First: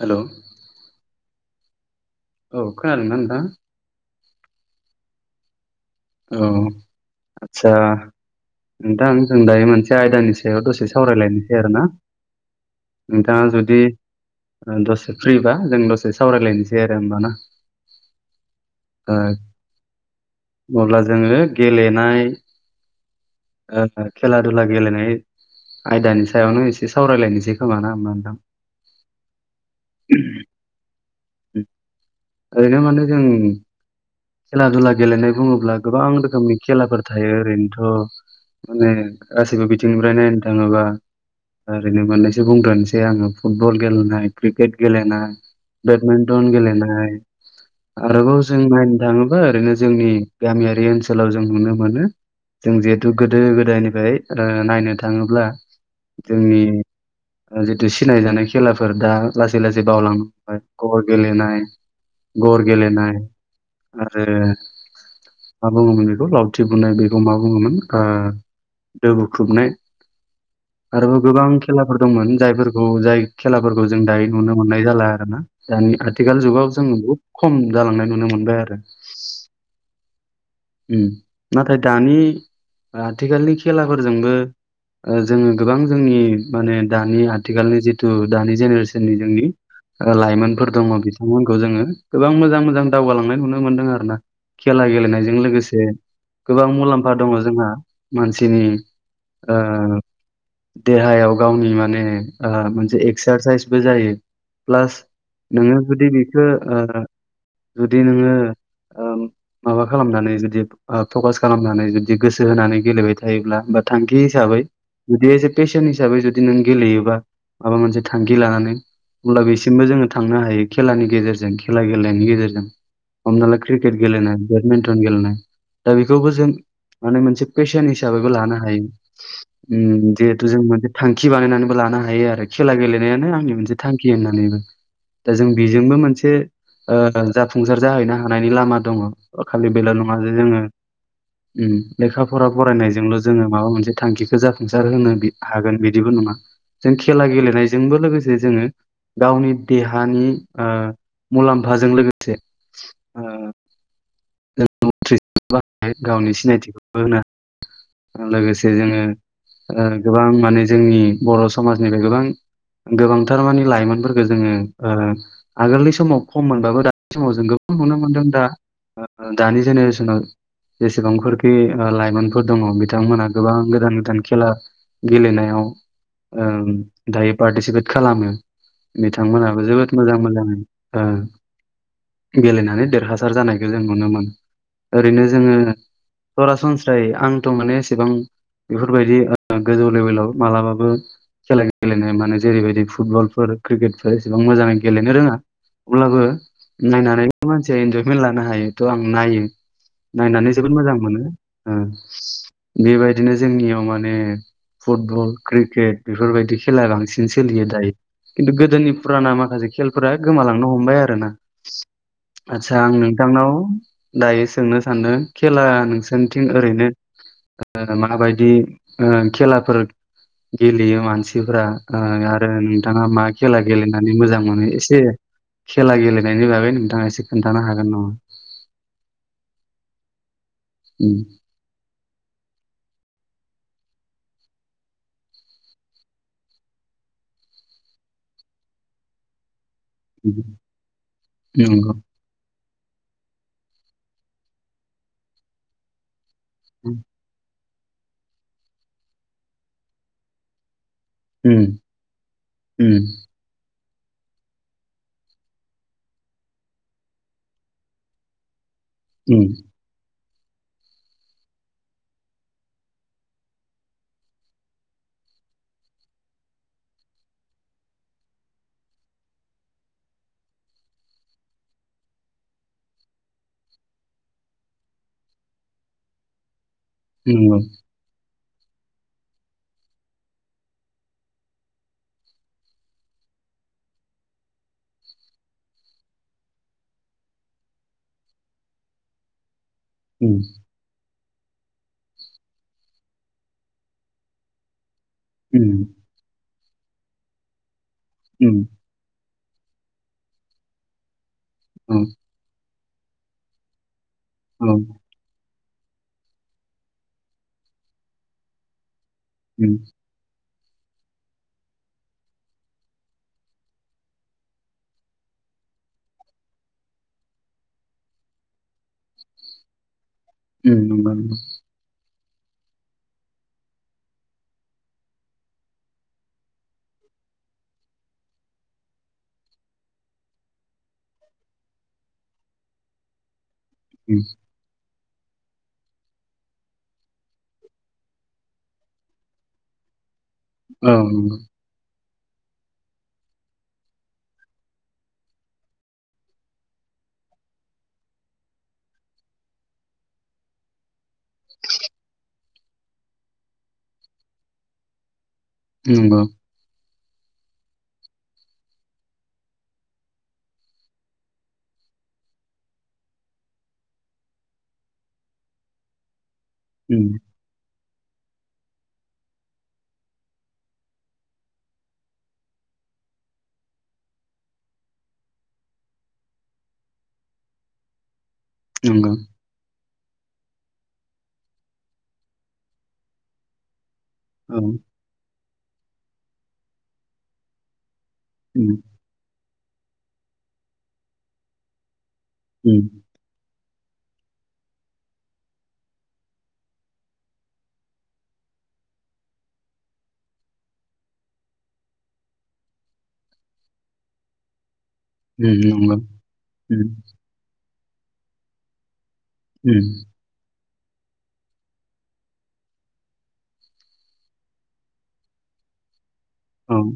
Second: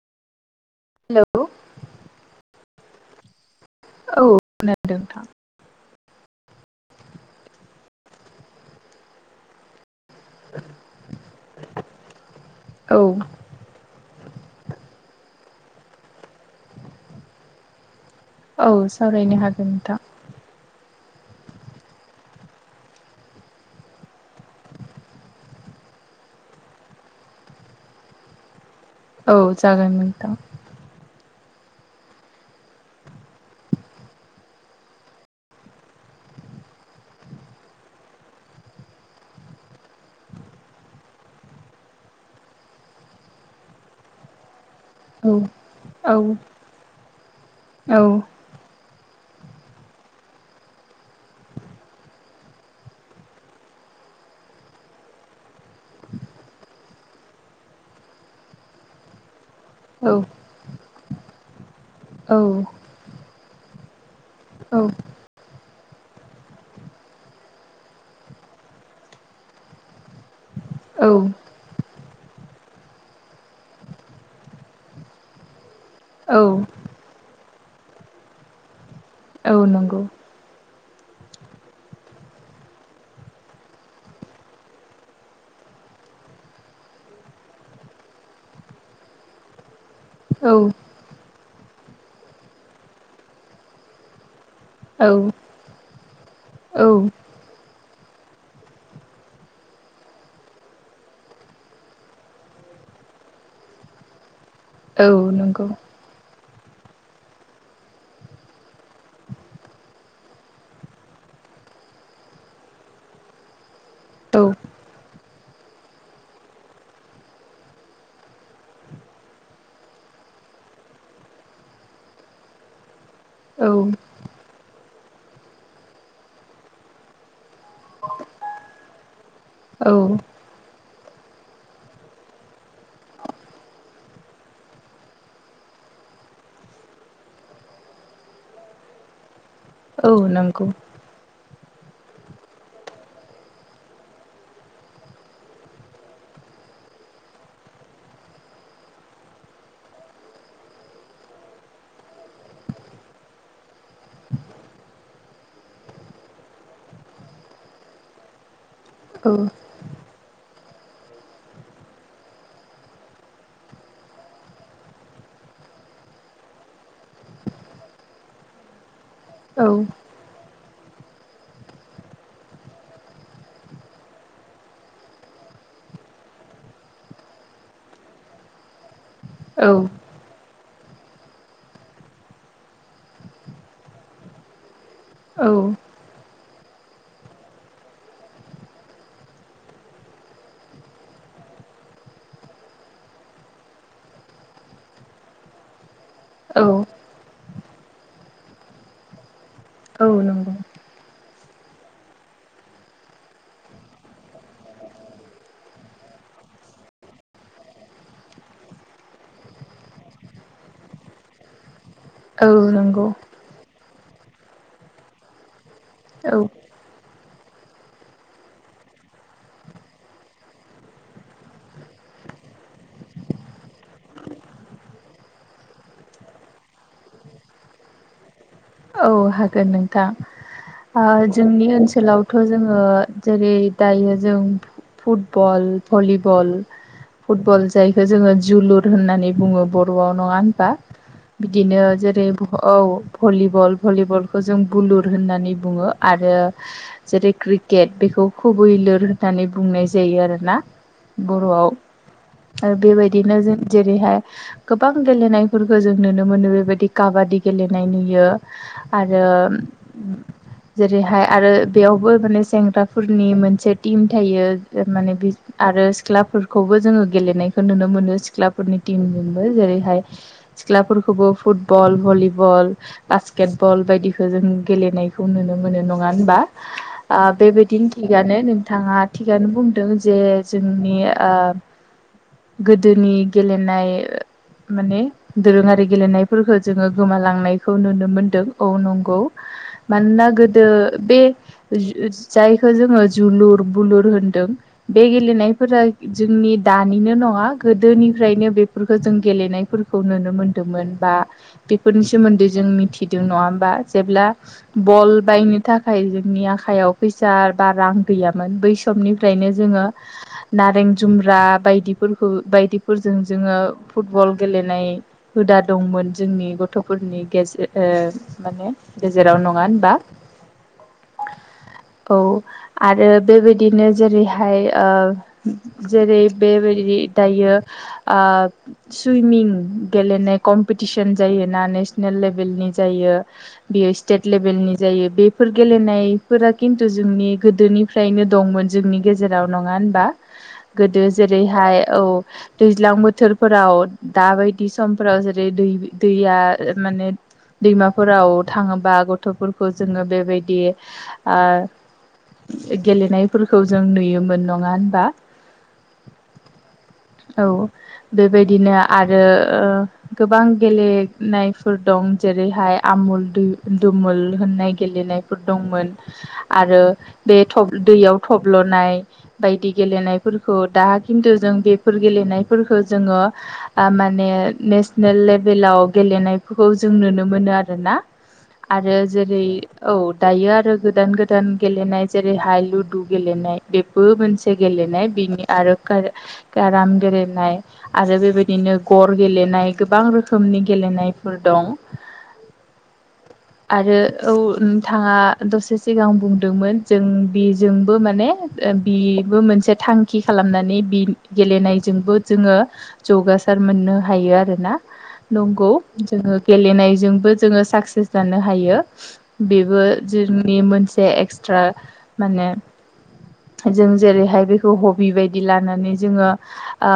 हेल'। Hello औ खोनादोंना नोंथां। औ नोंथां। औ आदसा नोंथां जों दायो मोनसे। आयदानि सायाव दसे सावरायलायनोसै आरो ना? औ नोंथाङा जुदि दसे फ्रिबा जों दसे सावरायलायनोसै आरो होमबा ना। औ सावरायनो हागोन नोंथां। अब्ला जोङो गेलेनाय। खेला दुला गेलेनाय आयदानि सायावनो एसे सावरायलायनोसै खोमा ना होनबा नोंथां। औ जागोन नोंथां। ओरैनो माने जों खेला दुला गेलेनाय बुङोब्ला गोबां रोखोमनि खेलाफोर थायो ओरैनोथ'। माने गासिबो बिथिंनिफ्राय नायनो थाङोबा। ओरैनो मोनैसो बुंग्रोनोसै आङो फुटबल गेलेनाय क्रिकेट। गेलेनाय औ औ बेदमिन्टन गेलेनाय औ आरोबाव जों नायनो थाङोब्ला। ओरैनो जोंनि गामियारि ओनसोलाव जों नुनो मोनो जों। गोदो गोदायनिफ्राय नायनो थाङोब्ला जोंनि जितु सिनायजानाय खेलाफोर दा लासै लासै औ बावलांबाय गर गेलेनाय। गर गेलेनाय आरो मा बुङोमोन बेखौ लावथि बुनाय बेखौ मा बुङोमोन। ओ दो बुखुबनाय औ आरोबाव गोबां खेला फोर दंमोन जायफोरखौ जाय खेलाफोरखौ जों दायो नुनो मोननाय जाला आरो ना। दानि आथिखाल औ जुगाव जोङो बहुद खम जालांनाय नुनो मोनबाय आरो। औ नंगौ नाथाय दानि आथिखालनि खेलाफोरजोंबो। जोङो गोबां जोंनि माने दानि आथिखालनि जिथु दानि जेनेरेसननि जोंनि। औ लाइमोनफोर दङ बिथांमोनखौ जोङो गोबां मोजां मोजां दावगालांनाय नुनो मोनदों आरो ना। खेला औ गेलेनायजों लोगोसे गोबां औ मुलाम्फा दङ। जोंहा मानसिनि ओ। देहायाव गावनि माने मोनसे एक्सारसाइसबो जायो। प्लास औ नंगौ नोङो जुदि बेखौ। जुदि नोङो माबा खालामनानै जुदि फकास खालामनानै जुदि बिदि गोसो होनानै गेलेबाय थायोब्ला बा थांखि औ हिसाबै। जुदि एस ए पेसन हिसाबै जुदि नों गेलेयोबा माबा मोनसे थांखि लानानै। अब्ला बेसिमबो जोङो थांनो हायो खेलानि गेजेरजों खेला गेलेनायनि गेजेरजों हमना ला औ क्रिकेट गेलेनाय बेडमिन्टन गेलेनाय दा बेखौबो जों माने मोनसे पेसन हिसाबैबो लानो हायो उ औ जिहेथु जों मोनसे थांखि बानायनानैबो लानो हायो आरो खेला गेलेनायानो आंनि मोनसे थांखि होननानैबो दा जों बेजोंबो मोनसे जाफुंसार जाहैनो हानायनि लामा दङ खालि बेल औ नङाजे जोङो नंगौ लेखा फरा फरायनायजोंल' जोङो माबा मोनसे थांखिखौ जाफुंसार होनो हागोन बिदिबो नङा जों खेला गेलेनायजोंबो लोगोसे जोङो गावनि देहानि मुलाम्फाजों लोगोसे गावनि सिनायथिखौबो होनो हायो लोगोसे जोङो औ गोबां माने जोंनि बर' समाजनिफ्राय गोबां गोबांथारमानि लाइमोनफोरखौ जोङो आगोलनि समाव खम मोनबाबो दानि समाव जों नुनो मोनदों दा औ दानि जेनेरेसनाव जेसेबांफोरखि लाइमोनफोर दङ बिथांमोनहा गोबां गोदान गोदान खेला गेलेनायाव ओ दायो पार्टिसिपेट खालामो बिथांमोनहाबो औ जोबोद मोजां मोजाङै ओ गेलेनानै देरहासार जानायखौ जों नुनो मोनो ओरै जोङो औ सरासनस्रायै आंथ' माने एसेबां बेफोरबायदि ओ गोजौ लेभेलाव मालाबाबो खेला गेलेनाय माने जेरैबायदि फुटबलफोर क्रिकेटफोर एसेबां मोजाङै गेलेनो रोङा अब्लाबो नायनानैनो मानसिया इन्जयमेन्ट लानो हायो थ' आं नायो नायनानै नंगौ जोबोद मोजां मोनो ओ बेबायदिनो जोंनियाव माने फुटबल क्रिकेट बेफोरबायदि खेला बांसिन सोलियो दायो खिन्थु गोदोनि फुराना माखासे खेलफोरा गोमालांनो हमबाय आरो ना औ आदसा आं नंगौ नोंथांनाव दायो सोंनो सानदों खेला औ नोंसोरनिथिं ओरैनो माबायदि खेलाफोर गेलेयो मानसिफ्रा आरो नोंथाङा मा खेला गेलेनानै मोजां मोनो एसे खेला गेलेनायनि बागै नोंथाङा एसे खोन्थानो हागोन नामा औ हागोन नोंथां ओ उम जोंनि ओनसोलावथ' जोङो जेरै दायो जों फुटबल भलिबल फुटबल जायखौ जोङो जोलुर होननानै बुङो बर' बर'आव नङा होनबा बिदिनो नंगौ जेरै भलि बल भलिबलखौ जों बुलुर होननानै बुङो आरो उम जेरै कृ केट बेखौ खुबैलुर होननानै बुंनाय जायो आरोना बर'आव आरो उम बेबायदिनो जों जेरैहाय गोबां गेलेनायफोरखौ जों नुनो मोनो बेबायदि काबादि गेलेनाय नुयो उम आरो जेरैहाय आरो बेयावबो माने सेंग्राफोरनि मोनसे टिम थायो माने आरो सिख्लाफोरखौबो जोङो गेलेनायखौ नुनो मोनो सिख्लाफोरनि टिमजोंबो जेरैहाय सिखलाफोरखौबो फुटबल भलिबल बासकेट बल बायदिखौ जों गेलेनायखौ नुनो मोनो नङा होनबा नंगौ बेबायदिनो थिगानो नोंथाङा थिगानो बुंदों जे जोंनि ओ गोदोनि गेलेनाय माने दोरोङारि गेलेनायफोरखौ जोङो गोमालांनाय खौ नुनो मोनदों औ नंगौ मानोना उम गोदो बे जायखौ जोङो जोलुर बुलुर होनदों बे उम गेलेनायफोरा जोंनि दानिनो नङा गोदोनिफ्रायनो उम बेफोरखौ जों गेलेनायफोरखौ नुनो मोनदोंमोन बा औ बेफोरनि सोमोन्दै जों मिथिदों नङा होमबा जेब्ला औ बल बायनो थाखाय जोंनि आखायाव फैसा बा रां गैयामोन बैस समनिफ्रायनो उम जोङो नारें जुमब्रा बायदिफोरखौ बायदिफोरजों जोङो फुटबल गेलेनाय होद दा दंमोन जोंनि गथ'फोरनि गेजेर माने गेजेराव नङा होनबा ओम नंगौ औ आरो बेबायदिनो जेरैहाय ओ जेरै बेबायदि दायो ओ सुइमिं गेलेनाय कम्पिटिसन जायोना ना नेल लेभेलनि जायो बेयो उम स्टेट लेभेलनि जायो बेफोर गेलेनायफोरा किनतु जोंनि गोदोनिफ्रायनो दंमोन जोंनि गेजेराव नङा होनबा? औ गोदो जेरैहाय औ दैज्लां बोथोरफोराव दाबायदि समफोराव जेरै दै दैया माने दैमाफोराव थाङोबा गथ'फोरखौ जोङो बेबायदि ओ गेलेनायफोरखौ जों नुयोमोन नङा होनबा नंगौ औ बेबायदिनो आरो ओ गोबां गेले नाय फोर दं जेरैहाय आमुल दु दुमुल होननाय गेलेनायफोर दंमोन आरो उम बे थ दैयाव थब्ल'नाय बायदि गेलेनायफोरखौ दा किनतुजों बेफोर गेलेनायफोर खौ जोङो ओ माने नेसनेल लेभेलाव गेलेनायफोरखौ जों नुनो मोनो आरोना आरो नंगौ जेरै औ दायो आरो गोदान गोदान गेलेनाय जेरैहाय लुदु गेलेनाय बे बो मोनसे औ गेलेनाय बिनि आरो कोर केराम गेलेनाय आरो उम बेबायदिनो गर गेलेनाय गोबां रोखोमनि गेलेनायफोर दं ओम आरो औ नोंथाङा दसे सिगां बुंदोंमोन जों बिजोंबो माने ओ बिबो मोनसे थांखि खालामनानै बि गेलेनायजोंबो जोङो जौगा सार मोननो हायो आरोना नंगौ जोङो उम गेलेनायजोंबो जोङो साक्सेस जानो हायो बेबो उम जोंनि मोनसे एक्सट्रा माने जों जेरैहाय बेखौ हबि बायदि लानानै जोङो औ ओ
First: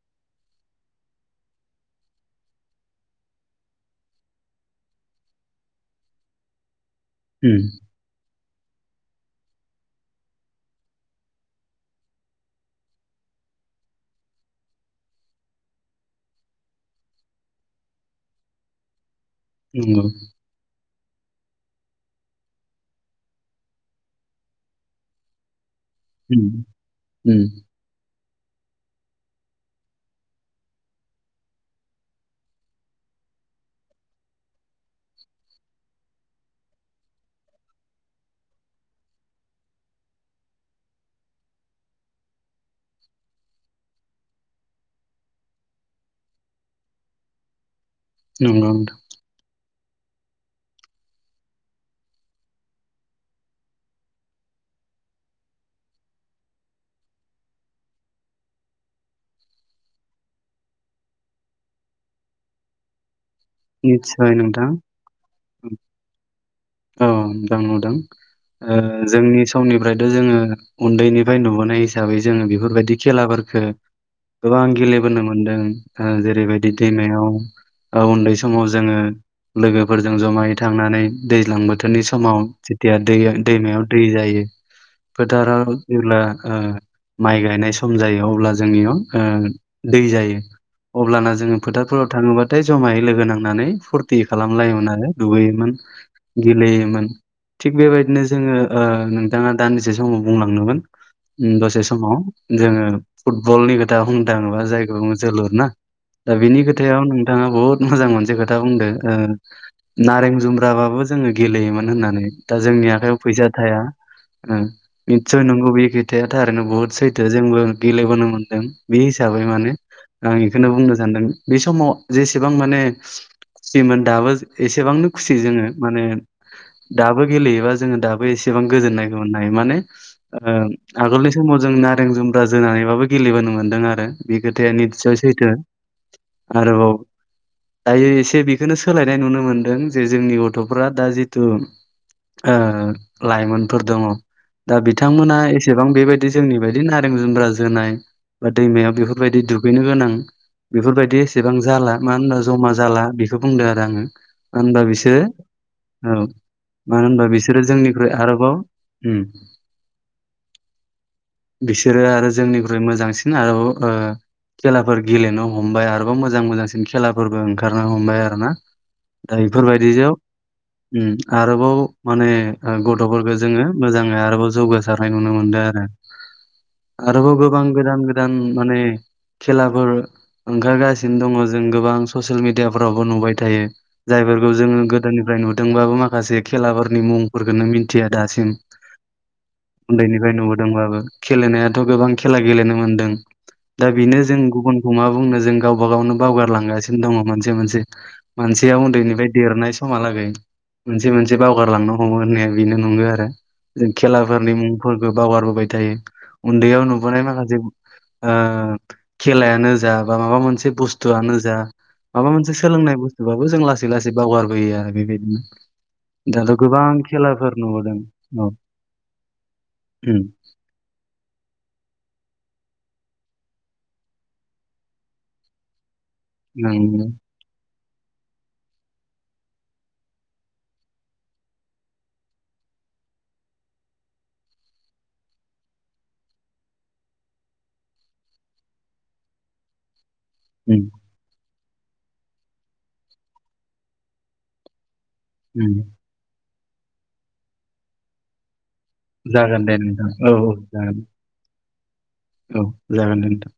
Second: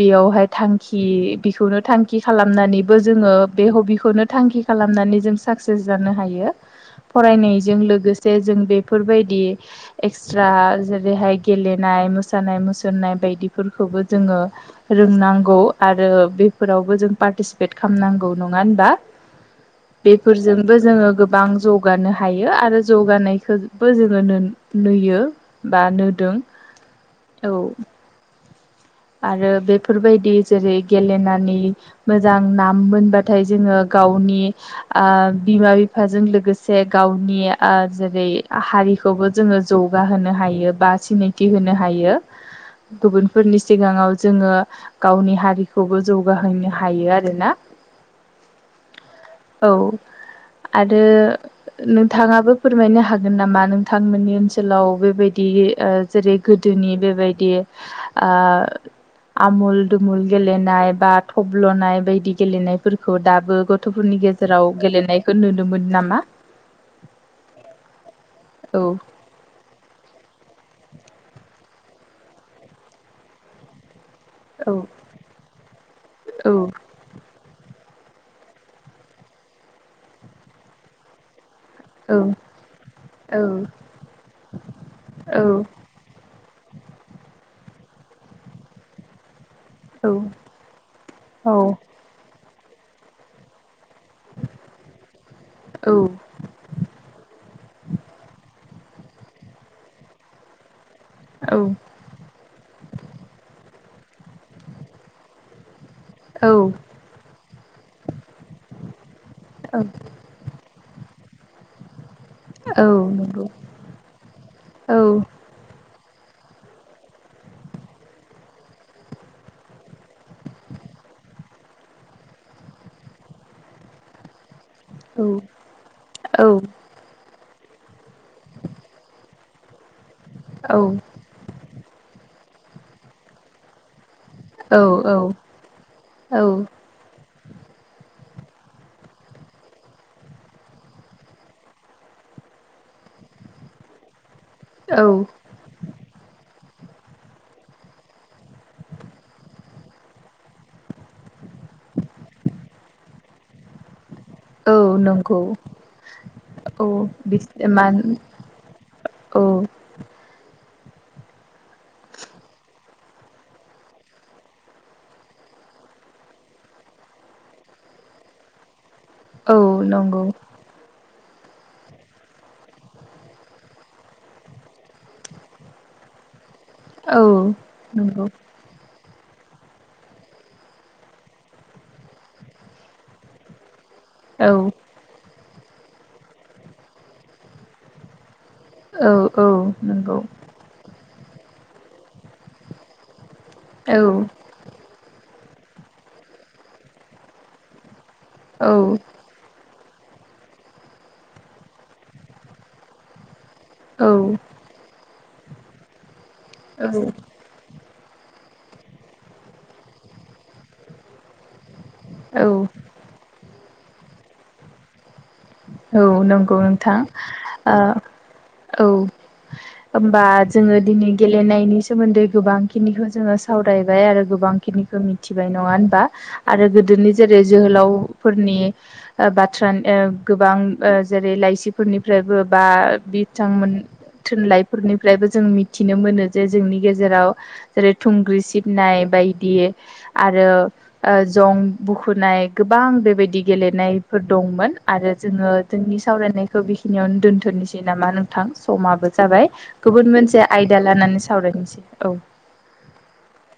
बेयावहाय थांखि बिखौनो थांखि खि खालामनानैबो जोङो बे हबिखौनो थांखि खालामनानै जों साक्सेस जानो हायो उम फरायनायजों लोगोसे जे जों बेफोरबायदि एक्सट्रा जेरैहाय गेलेनाय मोसानाय- मुसुरनाय बायदिफोरखौबो जोङो रोंनांगौ आरो बेफोराव जों पारतिसिपेत खामनांगौ नङा ओनबा नंगौ बेफोरजोंबो जोङो गोबां जौगानो हायो आरो जौगानायखो बो जोङो नों नुयो । बा नोदों उम उम औ आरो बेफोरबायदि जेरै गेलेनानै मोजां नाम मोनबाथाय जोङो गावनि ओ बिमा-बिफाजों लोगोसे गावनि ओ जेरै हारि खौबो जोङो जौगा होनो हायो बा सिनायथि होनो हायो गुबुनफोरनि सिगाङाव जोङो गावनि हारिखौबो जौगाहोनो हायो आरोना नंगौ नोंथां औ आरो नोंथाङाबो फोरमायनो हागोन नामा नोंथांमोननि ओनसोलाव बेबायदि ओ जेरै गोदो जोंनि बेबायदि ओ आमुल दुमुल गेलेनाय बा थब्ल'नाय बायदि गेलेनायफोरखौ दा बो गथ'फोरनि मिथिबाय नोंथां गेजेराव गेलेनायखौ नुनो मोनो नामा? औ दं नुदों ओ औ जोंनि समनिफ्रायथ' जोङो उनदैनिफाय नुबोनाय हिसाबै जोङो बिफोरबायदि खेलाफोरफोरखो गोबां औ गेलेबोनो मोनदों ओ औ जेरैबायदि दैमायाव ओ उनदै समाव जोङो लोगोफोरजों जमायै थांनानै दैज्लां बो उनदै औ समाव जेतिया दै दैमायाव दै जायो औ फोथाराव जेब्ला ओ माइ गायनाय सम जायो अब्ला जोंनियाव ओ दै जायो अब्लाना जोङो फोथारफोराव थाङोबाथाय ज'मायै लोगो नांनानै फुर थि खालामलायोमोन आरो दुगैयोमोन, औ गेलेयोमोन थिग बेबायदिनो जोङो ओ नोंथाङा दानदिसे समाव बुंलांदोमोन ओम दसे समाव जोङो फुटबलनि खोथा बुंनो थाङोबा जायखौ जोलुर ना दा औ बिनि खोथायाव नोंथाङा बहुत मोजां मोनसे खोथा बुंदों नारें जुमब्राबाबो जोङो गेलेयोमोन होननानै दा औ जोंनि आखाइायाव नंगौ फैसा थाया औ निस्सय नंगौ बेख खोथाया थारैनो बुहुद सैथो जोंबो गेलेबोनो मोन्दों बे हिसाबै माने आं बेखौनो बुंनो सानदों बे समाव जेसेबां माने खुसिमोन दाबो एसेबांनो औ खुसि जोङो माने औ दाबो गेलेयोबा जोङो दाबो एसेबां गोजोननायखौ मोननो‌ हायो माने आगोलनि समाव जों नारें जुमब्रा जोनानैबाबो गेलेबोनो मोन्दों आरो बे खोथाया औ निससय सैथो औ आरोबाव दायो एसे बेखौनो सोलायनाय नुनो मोनदों जे जोंनि गथ'फ्रा दा जिथु ओ लाइमोनफोर दङ' दा औ बिथांमोना एसेबां बेबायदि जोंनि बायदि नारें जुमब्रा जोनाय बा दैमायाव बेफोरबायदि दुगैनो गोनां बेफोरबायदि एसेबां जाला मानो होनबा जमा जाला बेखौ बुंदों आरो आङो मानो औ होनबा बिसोरो नंगौ औ औ मानो होनबा बिस बिसोरो मान जोंनिख्रुइ आरोबाव औ बिसोरो आरो जोंनिख्रुइ मोजांसिन आरो ओ खेलाफोर गेलेनो हमबाय आरोबाव मोजां मोजांसिन खेलाफोरबो ओंखारनो हमबाय आरो ना औ बेफोरबायदिजों नंगौ ओ आरोबाव माने गथ'फोरखौ जोङो मोजाङै आरोबाव जौगासारनाय नुनो मोनदों आरो औ आरोबाव गोबां गोदान नंगौ गोदान माने खेलाफोर ओंखारगासिनो दङ जों गोबां ससियेल मिेडियाफ्रावबो नुबाय थायो जायफोरखौ औ जोङो गोदोनिफ्राय नुदोंबाबो माखासे खेलाफोरनि मुंफोरखौनो मिथिया दासिम औ औ नंगौ उन्दैनिफ्राय नुबोदोंबाबो गेलेनायाथ' गोबां खेला गेलेनो मोनदों दा औ बेनो जों गुबुनखौ मा बुंनो जों गावबा गावनो बावगारलांगासिनो दङ मोनसे मोनसे मानसेया उन्दैनिफ्राय देरनाय समहालागै मोनसे मोनसे बावगारलांनो हमो होननाया बेनो नंगौ आरो जों औ खेलाफोरनि मुंफोरखौ बावगारबोबाय थायो उन्दैयाव नुबोनाय माखासे ओ खेलायानो जा बा माबा मोनसे बुस्थुआनो जा माबा औ मोनसे सोलोंनाय बुस्थुब बाबो जों लासै लासै बावगारबोयो आरो बेबायदि औ नंगौ नोंथां खेलाफोर नुबोदों औ उम होमबा जोङो दिनै गेलेनायनि सोमोन्दै गोबां खिनि जोङो सावरायबाय आरो गोबां खिनिखौ मिथिबाय नङा होनबा आरो उम गोदोनि जेरै जोहोलाव फोरनि बाथ्रा गोबां जेरै लाइसिफोरनिफ्रायबो बा बिथांमोन थुनलाइफोरनिफ्रायबो जों मिथिनो मोनो जे जोंनि गेजेराव जेरै थुंग्रि सिबनाय बायदि आरो उम जं बुखुनाय गोबां बेबायदि गेलेनायफोर दंमोन आरो जोङो उम जोंनि सावरायनायखौ बेखिनियावनो दोन्थ'नोसै नामा नोंथां समाबो जाबाय जागोन दे नोंथां गुबुन औ मोनसे औ आयदा जागोन लानानै सावरायनोसै औ औ जागोन दोनथां।